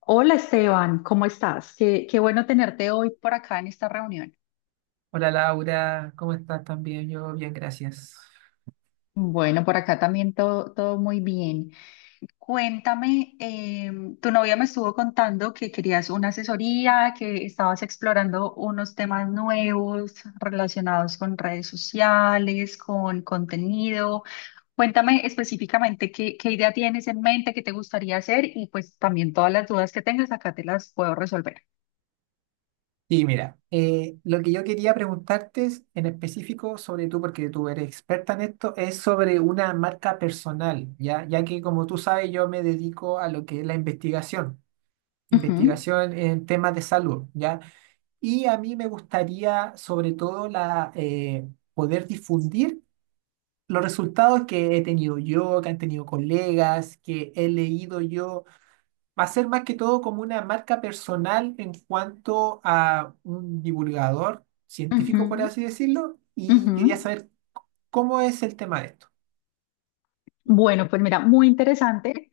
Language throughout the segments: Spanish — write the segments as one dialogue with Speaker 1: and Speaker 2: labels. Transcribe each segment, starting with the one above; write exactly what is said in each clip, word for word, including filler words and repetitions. Speaker 1: Hola Esteban, ¿cómo estás? Qué, qué bueno tenerte hoy por acá en esta reunión.
Speaker 2: Hola Laura, ¿cómo estás también? Yo bien, gracias.
Speaker 1: Bueno, por acá también todo, todo muy bien. Cuéntame, em, tu novia me estuvo contando que querías una asesoría, que estabas explorando unos temas nuevos relacionados con redes sociales, con contenido. Cuéntame específicamente qué, qué idea tienes en mente, qué te gustaría hacer y pues también todas las dudas que tengas acá te las puedo resolver.
Speaker 2: Y mira, eh, lo que yo quería preguntarte es, en específico sobre tú, porque tú eres experta en esto, es sobre una marca personal, ¿ya? Ya que como tú sabes, yo me dedico a lo que es la investigación,
Speaker 1: Ujú,
Speaker 2: investigación en temas de salud, ¿ya? Y a mí me gustaría sobre todo la, eh, poder difundir los resultados que he tenido yo, que han tenido colegas, que he leído yo. Va a ser más que todo como una marca personal en cuanto a un divulgador
Speaker 1: ujú,
Speaker 2: científico, por así decirlo, y
Speaker 1: ujú.
Speaker 2: quería saber cómo es el tema de esto.
Speaker 1: Bueno, pues mira, muy interesante,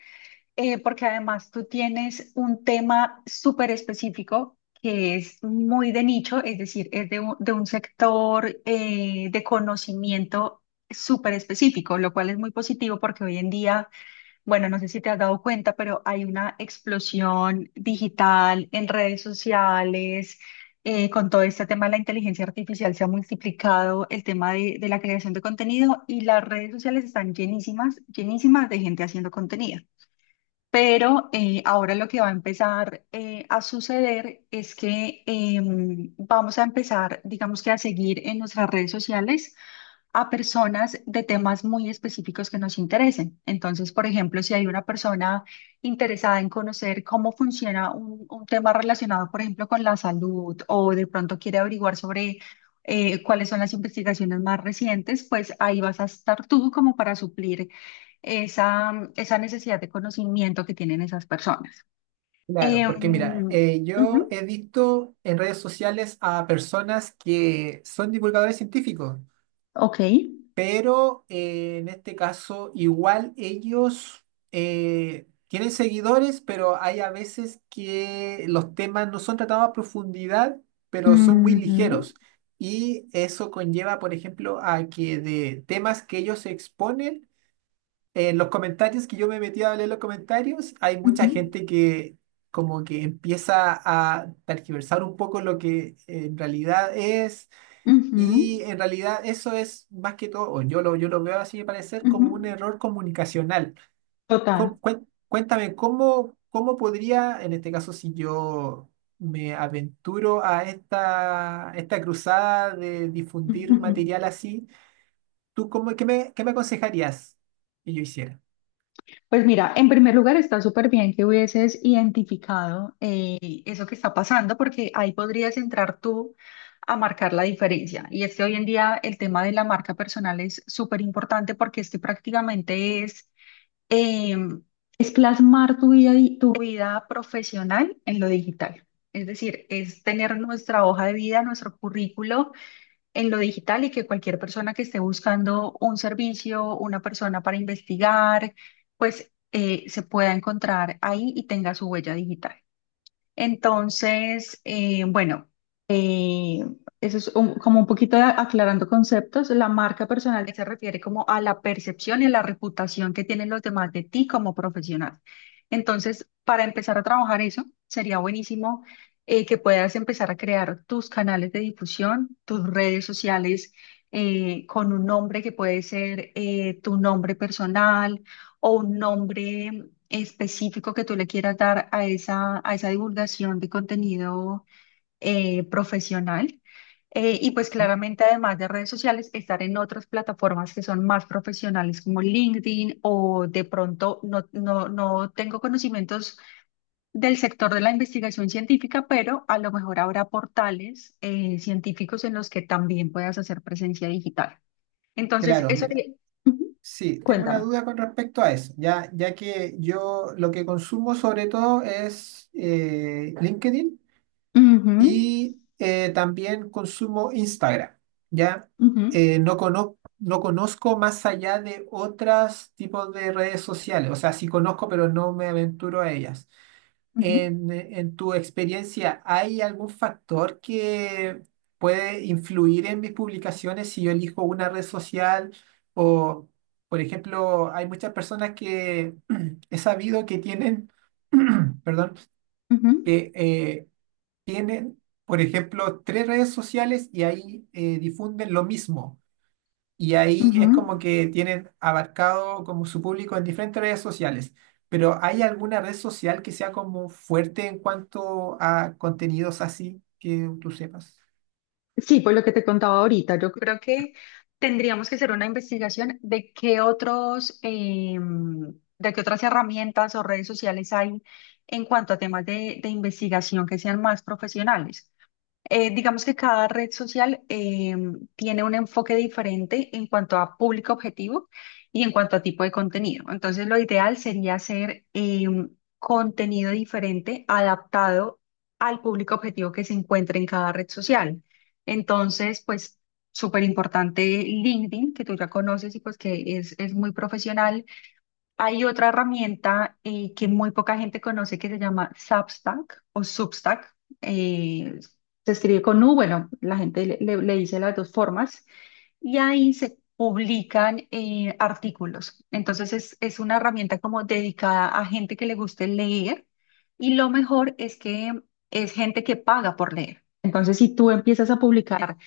Speaker 1: eh, porque además tú tienes un tema súper específico que es muy de nicho, es decir, es de un, de un sector eh, de conocimiento súper específico, lo cual es muy positivo porque hoy en día bueno, no sé si te has dado cuenta, pero hay una explosión digital en redes sociales, eh, con todo este tema de la inteligencia artificial se ha multiplicado el tema de, de la creación de contenido y las redes sociales están llenísimas, llenísimas de gente haciendo contenido. Pero eh, ahora lo que va a empezar eh, a suceder es que em, vamos a empezar, digamos que a seguir en nuestras redes sociales a personas de temas muy específicos que nos interesen. Entonces, por ejemplo, si hay una persona interesada en conocer cómo funciona un, un tema relacionado, por ejemplo, con la salud o de pronto quiere averiguar sobre eh, cuáles son las investigaciones más recientes, pues ahí vas a estar tú como para suplir esa, esa necesidad de conocimiento que tienen esas personas.
Speaker 2: Claro, porque mira,
Speaker 1: Em,
Speaker 2: eh,
Speaker 1: ujú,
Speaker 2: yo he visto en redes sociales a personas que son divulgadores científicos.
Speaker 1: ok.
Speaker 2: Pero eh, en este caso, igual ellos eh, tienen seguidores, pero hay a veces que los temas no son tratados a profundidad, pero son muy
Speaker 1: Ujú,
Speaker 2: ligeros. Y eso conlleva, por ejemplo, a que de temas que ellos exponen, en los comentarios que yo me metí a leer los comentarios, hay mucha
Speaker 1: ujú,
Speaker 2: gente que como que empieza a tergiversar un poco lo que en realidad es,
Speaker 1: ujú,
Speaker 2: y en realidad eso es más que todo, o yo lo, yo lo veo así de parecer,
Speaker 1: ujú.
Speaker 2: como un error comunicacional.
Speaker 1: Total.
Speaker 2: Com- cuen- cuéntame, ¿cómo, cómo podría, en este caso, si yo me aventuro a esta, esta cruzada de difundir
Speaker 1: Ujú.
Speaker 2: material así, tú cómo, qué me, qué me aconsejarías que yo hiciera?
Speaker 1: Pues mira, en primer lugar está súper bien que hubieses identificado eh, eso que está pasando, porque ahí podrías entrar tú a marcar la diferencia. Y es que hoy en día el tema de la marca personal es súper importante porque este prácticamente es, eh, es plasmar tu vida, di- tu vida profesional en lo digital. Es decir, es tener nuestra hoja de vida, nuestro currículo en lo digital y que cualquier persona que esté buscando un servicio, una persona para investigar, pues eh, se pueda encontrar ahí y tenga su huella digital. Entonces, eh, bueno, eh, eso es un- como un poquito de aclarando conceptos. La marca personal se refiere como a la percepción y a la reputación que tienen los demás de ti como profesional. Entonces, para empezar a trabajar eso, sería buenísimo eh, que puedas empezar a crear tus canales de difusión, tus redes sociales eh, con un nombre que puede ser eh, tu nombre personal o un nombre específico que tú le quieras dar a esa, a esa divulgación de contenido eh, profesional. Eh, y pues claramente, además de redes sociales, estar en otras plataformas que son más profesionales como LinkedIn o de pronto no, no, no tengo conocimientos del sector de la investigación científica, pero a lo mejor habrá portales eh, científicos en los que también puedas hacer presencia digital. Entonces,
Speaker 2: Claro,
Speaker 1: eso
Speaker 2: mira,
Speaker 1: sería. Ujú.
Speaker 2: sí, tengo una
Speaker 1: Cuéntame.
Speaker 2: duda con respecto a eso, ya, ya que yo lo que consumo sobre todo es eh, LinkedIn.
Speaker 1: Ujú,
Speaker 2: Y eh, también consumo Instagram, ¿ya?
Speaker 1: ujú,
Speaker 2: Eh, no cono no conozco más allá de otros tipos de redes sociales, o sea, sí conozco, pero no me aventuro a ellas.
Speaker 1: ujú,
Speaker 2: En, en tu experiencia, ¿hay algún factor que puede influir en mis publicaciones si yo elijo una red social o, por ejemplo, hay muchas personas que he sabido que tienen, perdón,
Speaker 1: ujú.
Speaker 2: que eh, tienen, por ejemplo, tres redes sociales y ahí eh, difunden lo mismo? Y ahí es como
Speaker 1: Ujú.
Speaker 2: que tienen abarcado como su público en diferentes redes sociales. Pero ¿hay alguna red social que sea como fuerte en cuanto a contenidos así que tú sepas?
Speaker 1: Sí, por lo que te contaba ahorita, yo creo que tendríamos que hacer una investigación de qué otros, em, de qué otras herramientas o redes sociales hay en cuanto a temas de, de investigación que sean más profesionales. Eh, digamos que cada red social eh, tiene un enfoque diferente en cuanto a público objetivo y en cuanto a tipo de contenido. Entonces, lo ideal sería hacer eh, contenido diferente adaptado al público objetivo que se encuentre en cada red social. Entonces, pues, súper importante LinkedIn, que tú ya conoces y pues que es, es muy profesional. Hay otra herramienta eh, que muy poca gente conoce que se llama Substack o Substack. eh, Se escribe con U, bueno, la gente le, le- le dice las dos formas y ahí se publican eh, artículos. Entonces es, es una herramienta como dedicada a gente que le guste leer y lo mejor es que es gente que paga por leer. Entonces si tú empiezas a publicar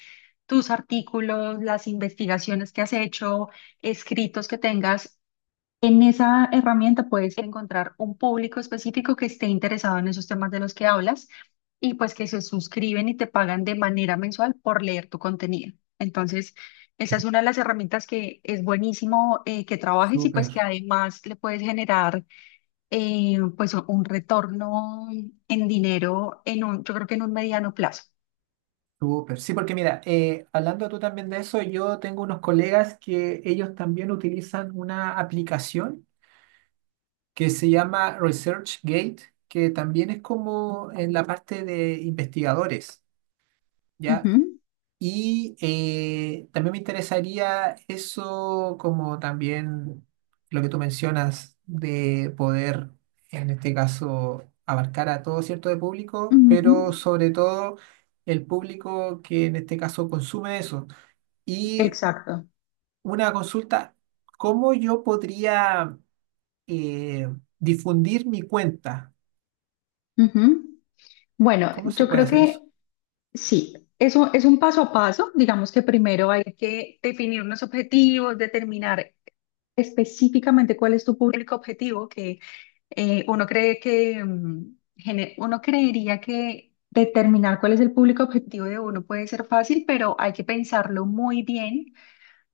Speaker 1: tus artículos, las investigaciones que has hecho, escritos que tengas, en esa herramienta puedes encontrar un público específico que esté interesado en esos temas de los que hablas y pues que se suscriben y te pagan de manera mensual por leer tu contenido. Entonces, esa es una de las herramientas que es buenísimo eh, que trabajes y pues
Speaker 2: Súper,
Speaker 1: que además le puedes generar eh, pues un retorno en dinero en un, yo creo que en un mediano plazo.
Speaker 2: súper. Sí, porque mira, eh, hablando tú también de eso, yo tengo unos colegas que ellos también utilizan una aplicación que se llama ResearchGate, que también es como en la parte de investigadores, ¿ya?
Speaker 1: Ujú,
Speaker 2: Y eh, también me interesaría eso como también lo que tú mencionas de poder, en este caso, abarcar a todo cierto de público,
Speaker 1: ujú.
Speaker 2: pero sobre todo el público que en este caso consume eso. Y
Speaker 1: Exacto.
Speaker 2: una consulta, ¿cómo yo podría eh, difundir mi cuenta?
Speaker 1: Ujú. Bueno,
Speaker 2: ¿Cómo se
Speaker 1: yo
Speaker 2: puede
Speaker 1: creo
Speaker 2: hacer eso?
Speaker 1: que sí, eso es un paso a paso. Digamos que primero hay que definir unos objetivos, determinar específicamente cuál es tu público objetivo, que eh, uno cree que mm, gene- uno creería que determinar cuál es el público objetivo de uno puede ser fácil, pero hay que pensarlo muy bien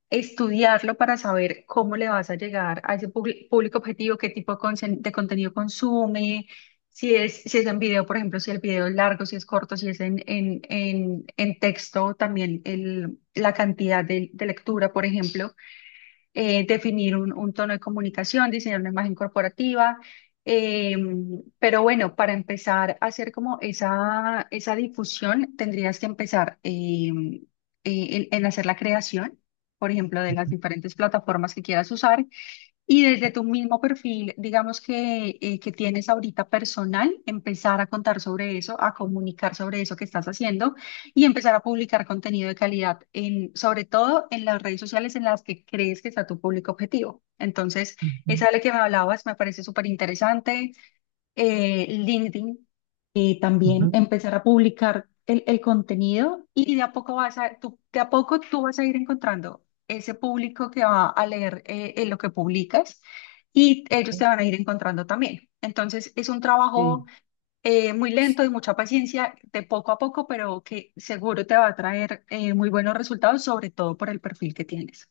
Speaker 1: estudiarlo para saber cómo le vas a llegar a ese publi- público objetivo, qué tipo de, consen- de contenido consume, si es, si es en video, por ejemplo, si el video es largo, si es corto, si es en, en, en, en texto, también el, la cantidad de, de lectura, por ejemplo eh, definir un, un tono de comunicación, diseñar una imagen corporativa. eh, pero bueno, para empezar a hacer como esa, esa difusión, tendrías que empezar eh, eh, en en hacer la creación, por ejemplo, de las diferentes plataformas que quieras usar y desde tu mismo perfil, digamos que, eh, que tienes ahorita personal, empezar a contar sobre eso, a comunicar sobre eso que estás haciendo y empezar a publicar contenido de calidad, en, sobre todo en las redes sociales en las que crees que está tu público objetivo. Entonces,
Speaker 2: Ujú,
Speaker 1: esa de la que me hablabas me parece súper interesante. Eh, LinkedIn eh, también
Speaker 2: ujú,
Speaker 1: empezar a publicar el, el contenido y de a poco vas a, tú, de a poco tú vas a ir encontrando ese público que va a leer eh, eh, lo que publicas y ellos te
Speaker 2: ujú.
Speaker 1: van a ir encontrando también. Entonces es un trabajo
Speaker 2: Sí.
Speaker 1: eh, muy lento y mucha paciencia, de poco a poco, pero que seguro te va a traer eh, muy buenos resultados, sobre todo por el perfil que tienes.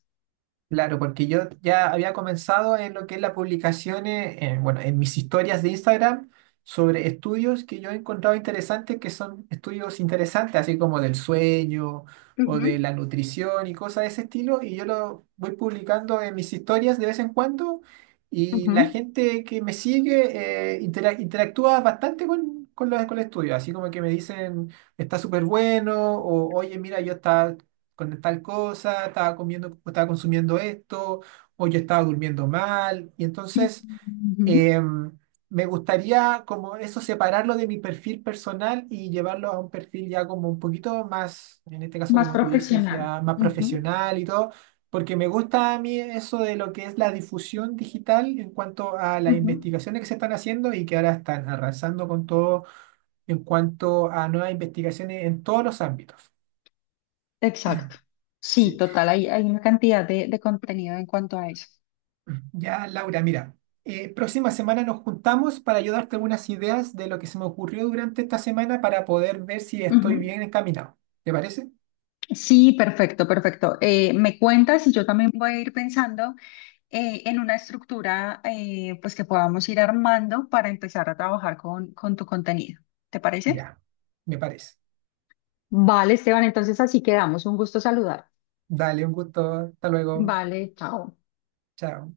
Speaker 2: Claro, porque yo ya había comenzado en lo que es la publicación, eh, eh, bueno, en mis historias de Instagram sobre estudios que yo he encontrado interesantes, que son estudios interesantes, así como del sueño o
Speaker 1: Ujú,
Speaker 2: de la nutrición y cosas de ese estilo, y yo lo voy publicando en mis historias de vez en cuando, y la
Speaker 1: ujú,
Speaker 2: gente que me sigue eh, intera- interactúa bastante con, con los, con el estudio, así como que me dicen, está súper bueno, o oye, mira, yo estaba con tal cosa, estaba comiendo, o estaba consumiendo esto, o yo estaba durmiendo mal. Y entonces
Speaker 1: ujú.
Speaker 2: em, me gustaría como eso separarlo de mi perfil personal y llevarlo a un perfil ya como un poquito más, en este caso
Speaker 1: Más
Speaker 2: como tú dices,
Speaker 1: profesional.
Speaker 2: ya más
Speaker 1: Ujú,
Speaker 2: profesional y todo. Porque me gusta a mí eso de lo que es la difusión digital en cuanto a las
Speaker 1: ujú.
Speaker 2: investigaciones que se están haciendo y que ahora están arrasando con todo en cuanto a nuevas investigaciones en todos los ámbitos.
Speaker 1: Exacto. Sí,
Speaker 2: Sí.
Speaker 1: total, hay, hay una cantidad de, de contenido en cuanto a eso.
Speaker 2: Ya, Laura, mira, eh, próxima semana nos juntamos para ayudarte algunas ideas de lo que se me ocurrió durante esta semana para poder ver si estoy
Speaker 1: Ujú.
Speaker 2: bien encaminado. ¿Te parece?
Speaker 1: Sí, perfecto, perfecto. Eh, me cuentas y yo también voy a ir pensando eh, en una estructura eh, pues que podamos ir armando para empezar a trabajar con, con tu contenido. ¿Te parece?
Speaker 2: Ya, me parece.
Speaker 1: Vale, Esteban, entonces así quedamos. Un gusto saludar.
Speaker 2: Dale, un gusto. Hasta luego.
Speaker 1: Vale, chao.
Speaker 2: Chao.